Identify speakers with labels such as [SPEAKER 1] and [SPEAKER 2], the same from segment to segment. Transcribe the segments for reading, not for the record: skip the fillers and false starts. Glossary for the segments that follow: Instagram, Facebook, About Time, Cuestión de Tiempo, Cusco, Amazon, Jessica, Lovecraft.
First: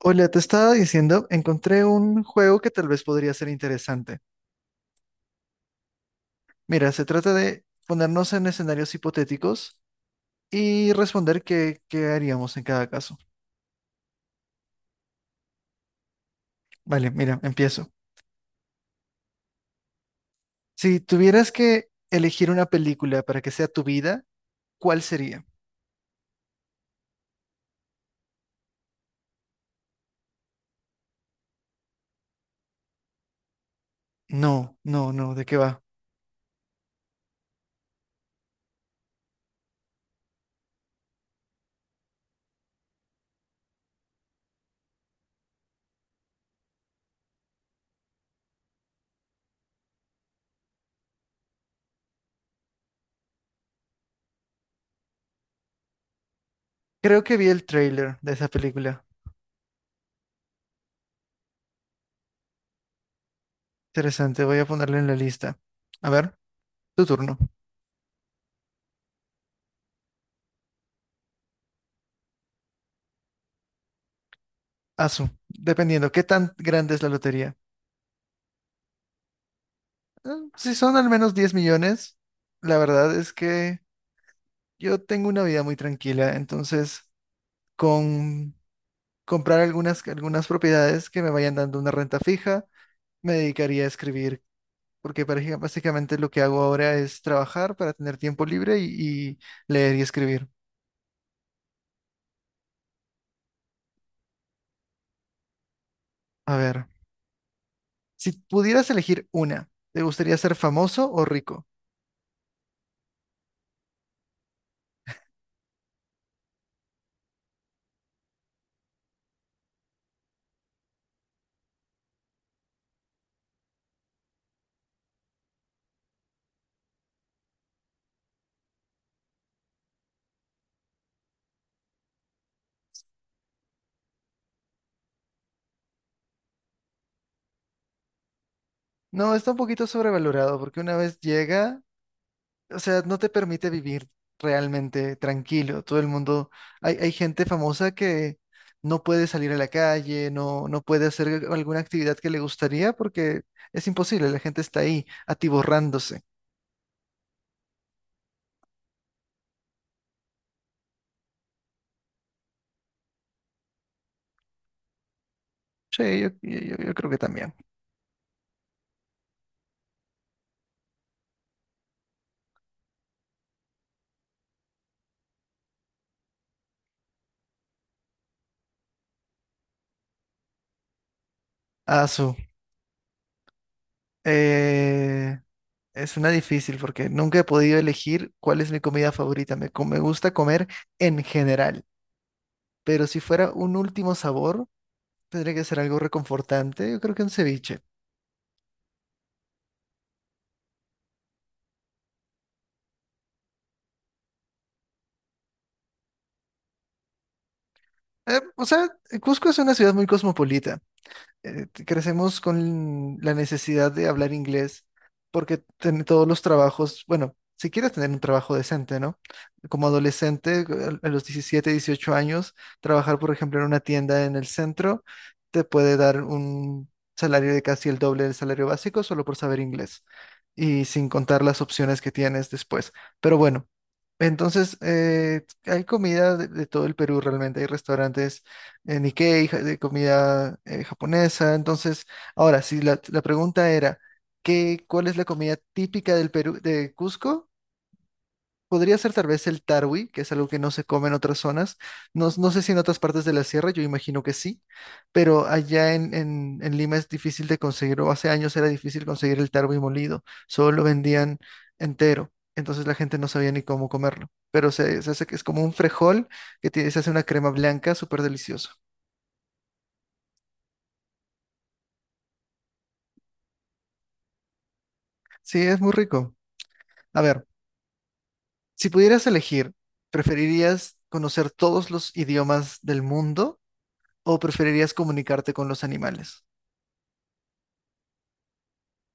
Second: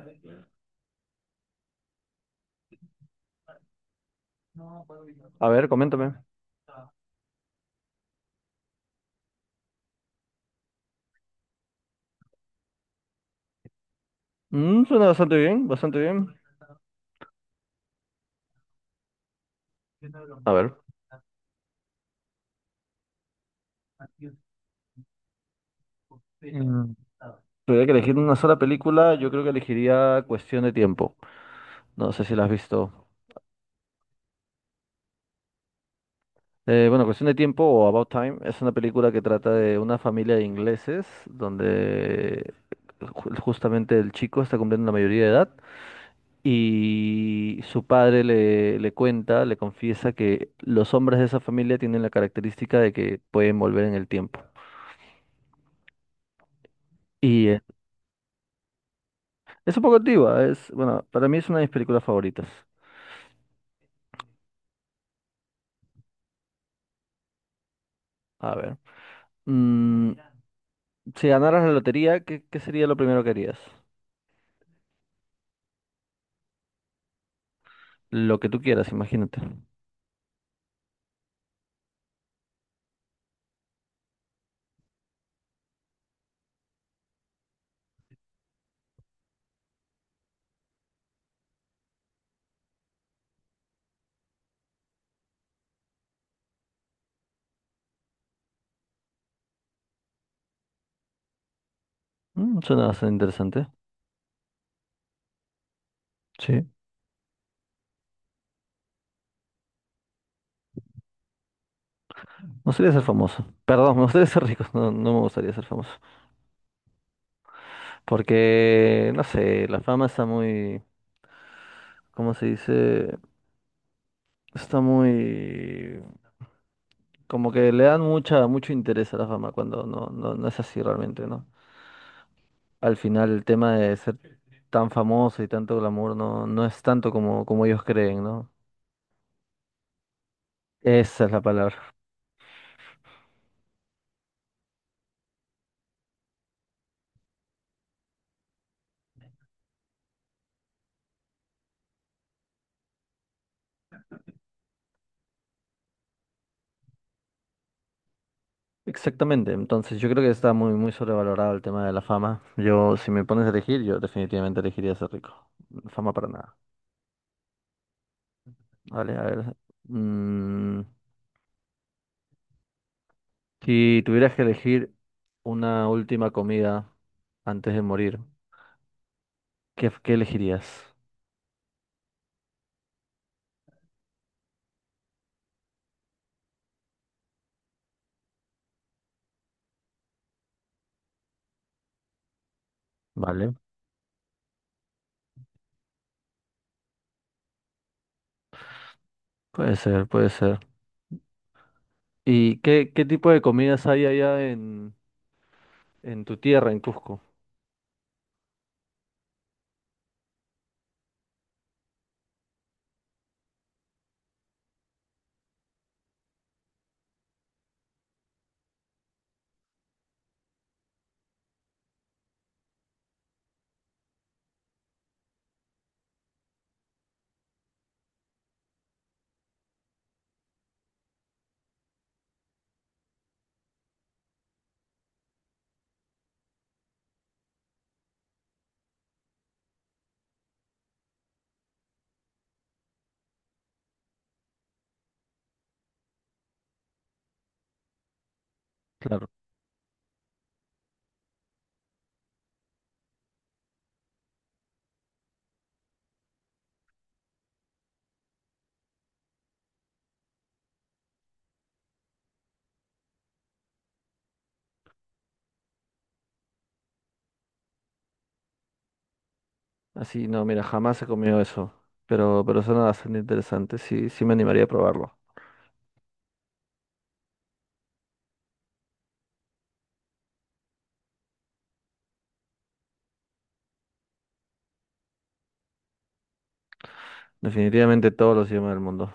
[SPEAKER 1] Hola, te estaba diciendo, encontré un juego que tal vez podría ser interesante.
[SPEAKER 2] A ver, coméntame.
[SPEAKER 1] Mira, se trata de ponernos en escenarios hipotéticos y responder qué haríamos en cada caso.
[SPEAKER 2] Suena bastante bien, bastante bien.
[SPEAKER 1] Vale, mira, empiezo.
[SPEAKER 2] A ver.
[SPEAKER 1] Si tuvieras que elegir una película para que sea tu vida, ¿cuál sería?
[SPEAKER 2] Mm, tuviera que elegir una sola película, yo creo que elegiría Cuestión de Tiempo. No sé si la has visto.
[SPEAKER 1] No, no, no, ¿de qué va?
[SPEAKER 2] Bueno, Cuestión de Tiempo o About Time es una película que trata de una familia de ingleses donde justamente el chico está cumpliendo la mayoría de edad y su padre le cuenta, le confiesa que los hombres de esa familia tienen la característica de que pueden volver en el tiempo.
[SPEAKER 1] Creo que vi
[SPEAKER 2] Y
[SPEAKER 1] el tráiler de esa película.
[SPEAKER 2] Es un poco antigua, es, bueno, para mí es una de mis películas favoritas.
[SPEAKER 1] Interesante, voy a ponerlo en la lista. A ver, tu turno.
[SPEAKER 2] A ver. mm, si ganaras la lotería, ¿ qué sería lo primero que harías?
[SPEAKER 1] Asu, dependiendo, ¿qué tan grande es la lotería?
[SPEAKER 2] Lo que tú quieras, imagínate.
[SPEAKER 1] Eh, Si son al menos 10 millones, la verdad es que yo tengo una vida muy tranquila, entonces con comprar algunas propiedades que me vayan dando una renta fija, me dedicaría a escribir, porque básicamente lo que hago ahora es trabajar para tener tiempo libre y leer y escribir.
[SPEAKER 2] Suena bastante interesante. Sí.
[SPEAKER 1] A
[SPEAKER 2] Me
[SPEAKER 1] ver, si pudieras elegir una, ¿te gustaría ser famoso o rico?
[SPEAKER 2] gustaría ser famoso. Perdón, me gustaría ser rico. No, no me gustaría ser famoso. Porque, no sé, la fama está muy, ¿cómo se dice? Está muy... Como que le dan mucho interés a la fama cuando no, no, no es así realmente, ¿no? Al final el tema de ser tan famoso y tanto glamour no, no es tanto como, como ellos creen, ¿no?
[SPEAKER 1] No, está un poquito sobrevalorado porque una vez
[SPEAKER 2] Esa es la
[SPEAKER 1] llega,
[SPEAKER 2] palabra.
[SPEAKER 1] o sea, no te permite vivir realmente tranquilo. Todo el mundo, hay gente famosa que no puede salir a la calle, no, no puede hacer alguna actividad que le gustaría porque es imposible, la gente está ahí atiborrándose.
[SPEAKER 2] Exactamente. Entonces yo creo que está muy, muy sobrevalorado el tema de la fama. Yo, si me pones a elegir, yo definitivamente elegiría ser rico. Fama
[SPEAKER 1] Sí, yo,
[SPEAKER 2] para nada.
[SPEAKER 1] yo creo que también.
[SPEAKER 2] Vale, a ver. mm, si tuvieras que elegir una última comida antes de morir, ¿ qué elegirías?
[SPEAKER 1] Asu, eh, es una difícil porque nunca he podido elegir cuál es mi comida favorita. Me, me gusta comer en general, pero si fuera
[SPEAKER 2] Vale.
[SPEAKER 1] un último sabor, tendría que ser algo reconfortante. Yo creo que un ceviche.
[SPEAKER 2] Puede ser, puede ser. ¿ qué tipo de comidas hay en tu tierra, en Cusco.
[SPEAKER 1] Eh, o sea, Cusco es una ciudad muy cosmopolita. Crecemos con la necesidad de hablar inglés porque todos los trabajos, bueno, si quieres tener un trabajo decente, ¿no? Como adolescente, a los 17, 18 años, trabajar, por ejemplo, en una tienda en el centro te puede dar un salario de casi el doble del salario básico solo por saber inglés y sin contar las opciones que tienes después. Pero bueno. Entonces, hay comida de todo el Perú realmente, hay restaurantes Nikkei, de comida japonesa. Entonces, ahora, si la pregunta era, qué, ¿cuál es la comida típica del Perú, de Cusco? Podría ser tal
[SPEAKER 2] Claro.
[SPEAKER 1] vez el tarwi, que es algo que no se come en otras zonas. No, no sé si en otras partes de la sierra, yo imagino que sí, pero allá en, en Lima es difícil de conseguir, o hace años era difícil conseguir el tarwi molido, solo lo vendían entero, entonces la gente no sabía ni cómo comerlo. Pero se hace que es como un frejol que se hace una crema blanca súper delicioso.
[SPEAKER 2] Así, no, mira, jamás he comido eso. Pero suena bastante interesante. Sí, sí me animaría a probarlo.
[SPEAKER 1] Sí, es muy rico. A ver, si pudieras elegir, ¿preferirías conocer todos los idiomas del mundo o preferirías comunicarte con los animales?
[SPEAKER 2] Definitivamente todos los idiomas del mundo.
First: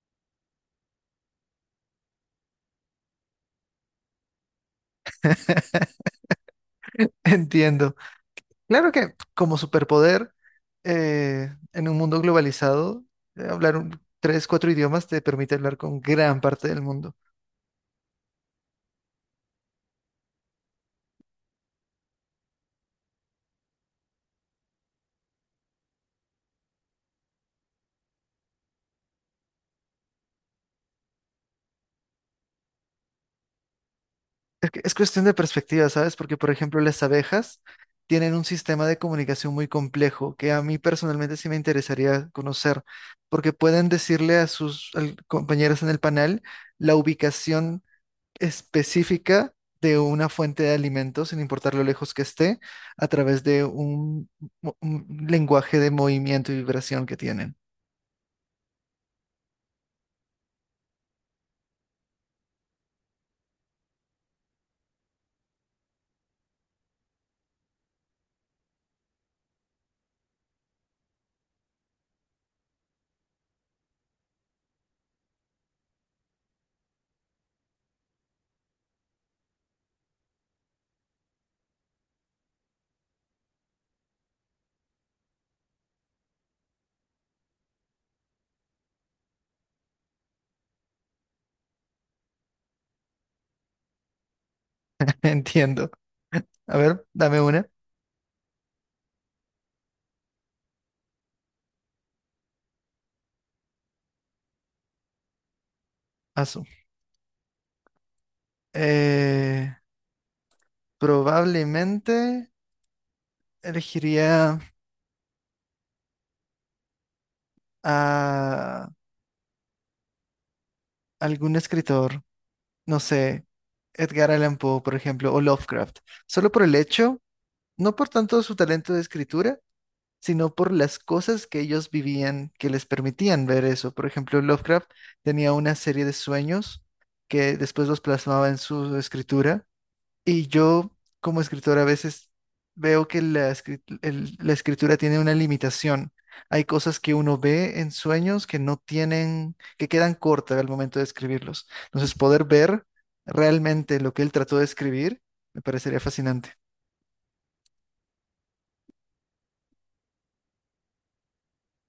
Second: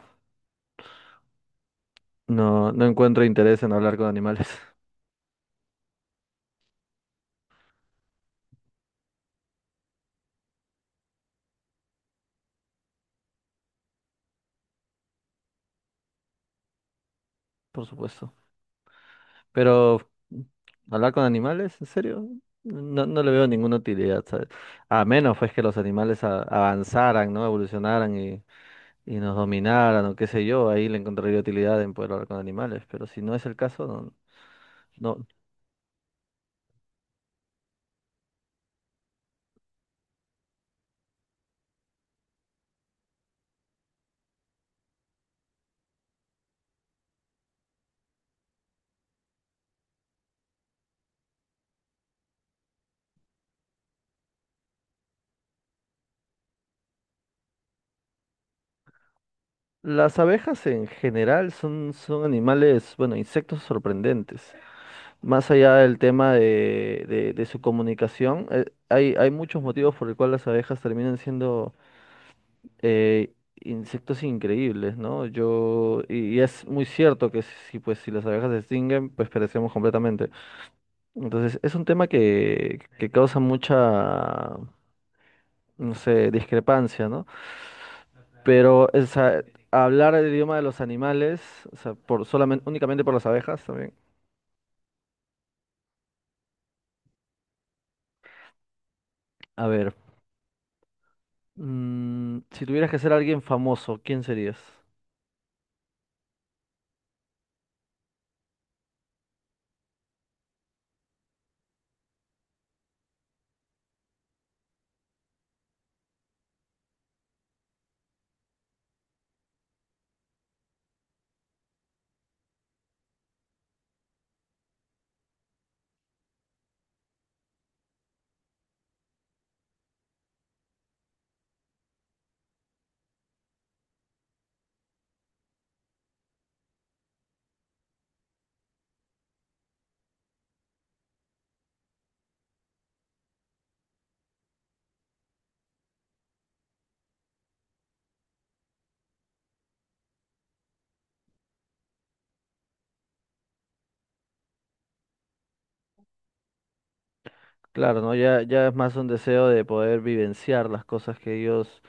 [SPEAKER 2] No, no encuentro interés en hablar con animales,
[SPEAKER 1] Entiendo. Claro que como superpoder, en un mundo globalizado, hablar 3, 4 idiomas te permite hablar con gran parte del mundo.
[SPEAKER 2] por supuesto. Pero, ¿hablar con animales? ¿En serio? No, no le veo ninguna utilidad, ¿sabes? A menos pues que los animales avanzaran, ¿no? Evolucionaran y nos dominaran o qué sé yo. Ahí le encontraría utilidad en poder hablar con animales. Pero si no es el caso, no,
[SPEAKER 1] Es es cuestión
[SPEAKER 2] no,
[SPEAKER 1] de perspectiva, ¿sabes? Porque, por ejemplo, las abejas tienen un sistema de comunicación muy complejo que a mí personalmente sí me interesaría conocer, porque pueden decirle a sus compañeros en el panel la ubicación específica de una fuente de alimentos, sin importar lo lejos que esté, a través de un lenguaje de movimiento y vibración que tienen.
[SPEAKER 2] Las abejas en general son, son animales, bueno, insectos sorprendentes. Más allá del tema de su comunicación, hay, hay muchos motivos por el cual las abejas terminan siendo eh, insectos increíbles, ¿no? Y es muy cierto que si, pues, si las abejas se extinguen, pues perecemos completamente. Entonces, es un tema que causa mucha, no sé, discrepancia, ¿no? Pero, o sea, hablar el idioma de los animales, o sea, por solamente, únicamente por las abejas también.
[SPEAKER 1] Entiendo. A ver, dame una.
[SPEAKER 2] A ver, si tuvieras que ser alguien famoso, ¿quién serías?
[SPEAKER 1] Asu. Eh, Probablemente elegiría a algún escritor, no sé, Edgar Allan Poe, por ejemplo, o Lovecraft, solo por el hecho, no por tanto su talento de escritura, sino por las cosas que ellos vivían que les permitían ver eso. Por ejemplo, Lovecraft tenía una serie de sueños que después los plasmaba en su escritura. Y yo, como escritor, a veces veo que la escritura tiene una limitación. Hay cosas que uno ve en sueños que no tienen, que quedan cortas al momento de escribirlos. Entonces, poder ver realmente lo que él trató de escribir me parecería fascinante.
[SPEAKER 2] Claro, ¿no? Ya es más un deseo de poder vivenciar las cosas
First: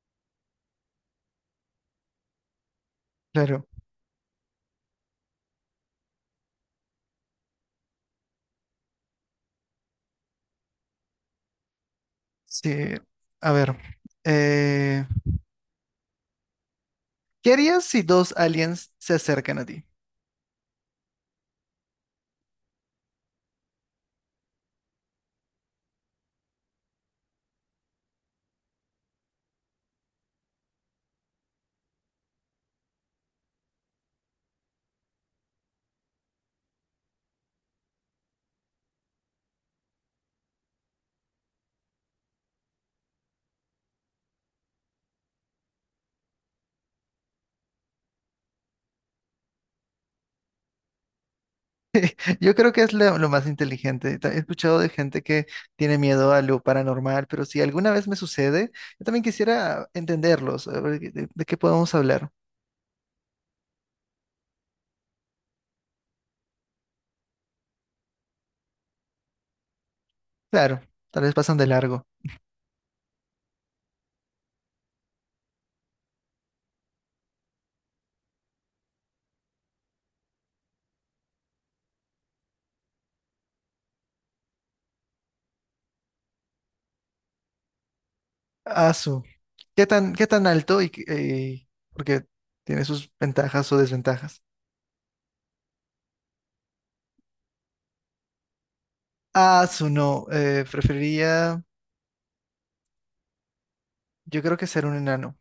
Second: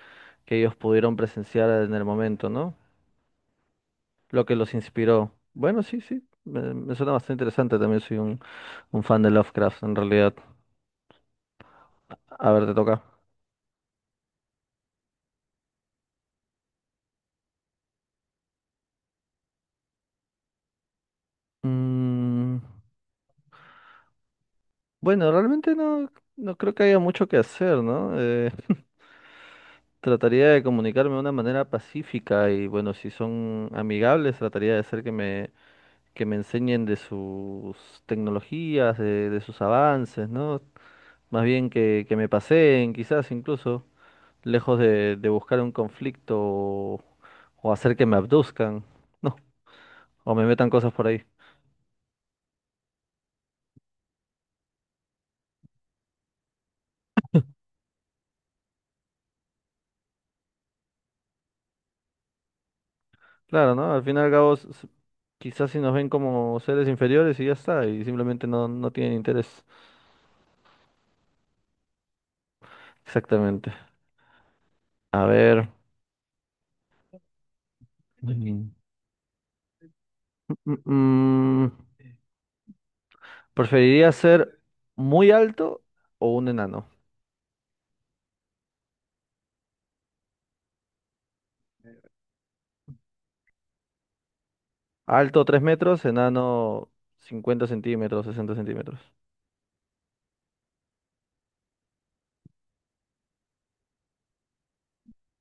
[SPEAKER 2] que ellos pudieron presenciar en el momento, ¿no?
[SPEAKER 1] Claro,
[SPEAKER 2] Lo que los inspiró. Bueno, sí, sí. Me suena bastante interesante. También soy un fan de Lovecraft, en realidad. A ver,
[SPEAKER 1] sí.
[SPEAKER 2] te toca.
[SPEAKER 1] A ver, eh, ¿qué harías si dos aliens se acercan a ti?
[SPEAKER 2] Mm, bueno, realmente no, no creo que haya mucho que hacer, ¿no? Trataría de comunicarme de una manera pacífica y bueno, si son amigables, trataría de hacer que me enseñen de sus tecnologías, de sus avances, ¿no? Más bien que me paseen, quizás incluso, lejos de buscar un conflicto o hacer que me abduzcan, ¿no? O me metan cosas por ahí.
[SPEAKER 1] Yo creo que es lo más inteligente. He escuchado de gente que tiene miedo a lo paranormal, pero si alguna vez me sucede, yo también quisiera entenderlos, a ver, de qué podemos hablar.
[SPEAKER 2] Claro, ¿no? Al final y al cabo, quizás si nos ven como seres inferiores y ya está, y simplemente no, no tienen interés.
[SPEAKER 1] Claro, tal vez pasan de largo.
[SPEAKER 2] Exactamente. A ver. Mm, mm, ¿Preferiría ser muy alto o un enano?
[SPEAKER 1] Asu, qué tan alto y porque tiene sus ventajas o desventajas?
[SPEAKER 2] Alto 3 metros, enano 50 centímetros, 60 centímetros.
[SPEAKER 1] Asu, no, preferiría, yo creo que ser un enano,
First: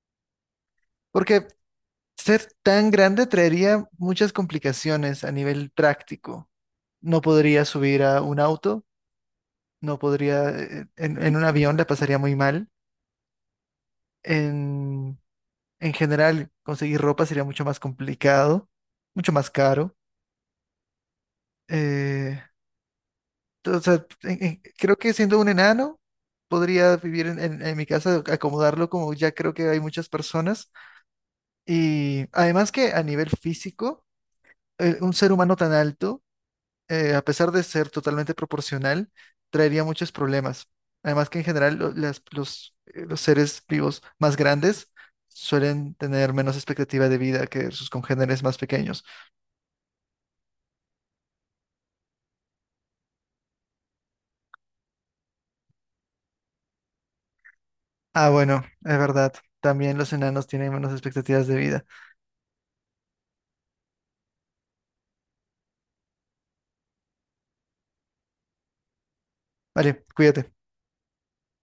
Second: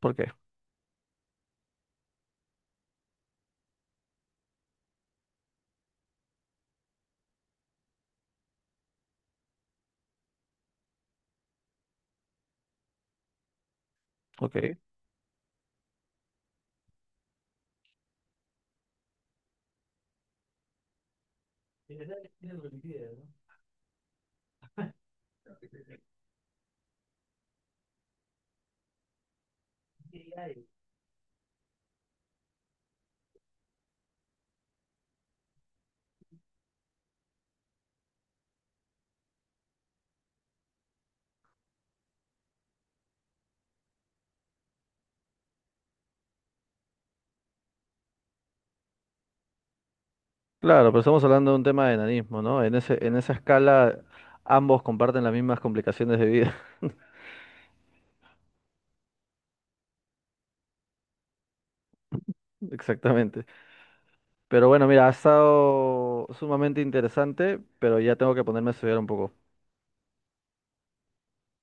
[SPEAKER 2] ¿Por qué?
[SPEAKER 1] porque ser tan grande traería muchas complicaciones a nivel práctico. No podría subir a un auto, no podría, en un avión la pasaría muy mal.
[SPEAKER 2] Ok.
[SPEAKER 1] En, en general, conseguir ropa sería mucho más complicado, mucho más caro. Eh, Creo que siendo un enano, podría vivir en, en mi casa, acomodarlo como ya creo que hay muchas personas. Y además que a nivel físico, un ser humano tan alto, a pesar de ser totalmente proporcional, traería muchos problemas. Además que en general los seres vivos más grandes suelen tener menos expectativa de vida que sus congéneres más pequeños.
[SPEAKER 2] Claro, pero estamos hablando de un tema de enanismo, ¿no? En esa escala ambos comparten las mismas complicaciones de vida.
[SPEAKER 1] Ah, bueno, es verdad. También los enanos tienen menos expectativas de vida.
[SPEAKER 2] Exactamente. Pero bueno, mira, ha estado sumamente interesante, pero ya tengo que ponerme a estudiar un poco.
[SPEAKER 1] Vale, cuídate.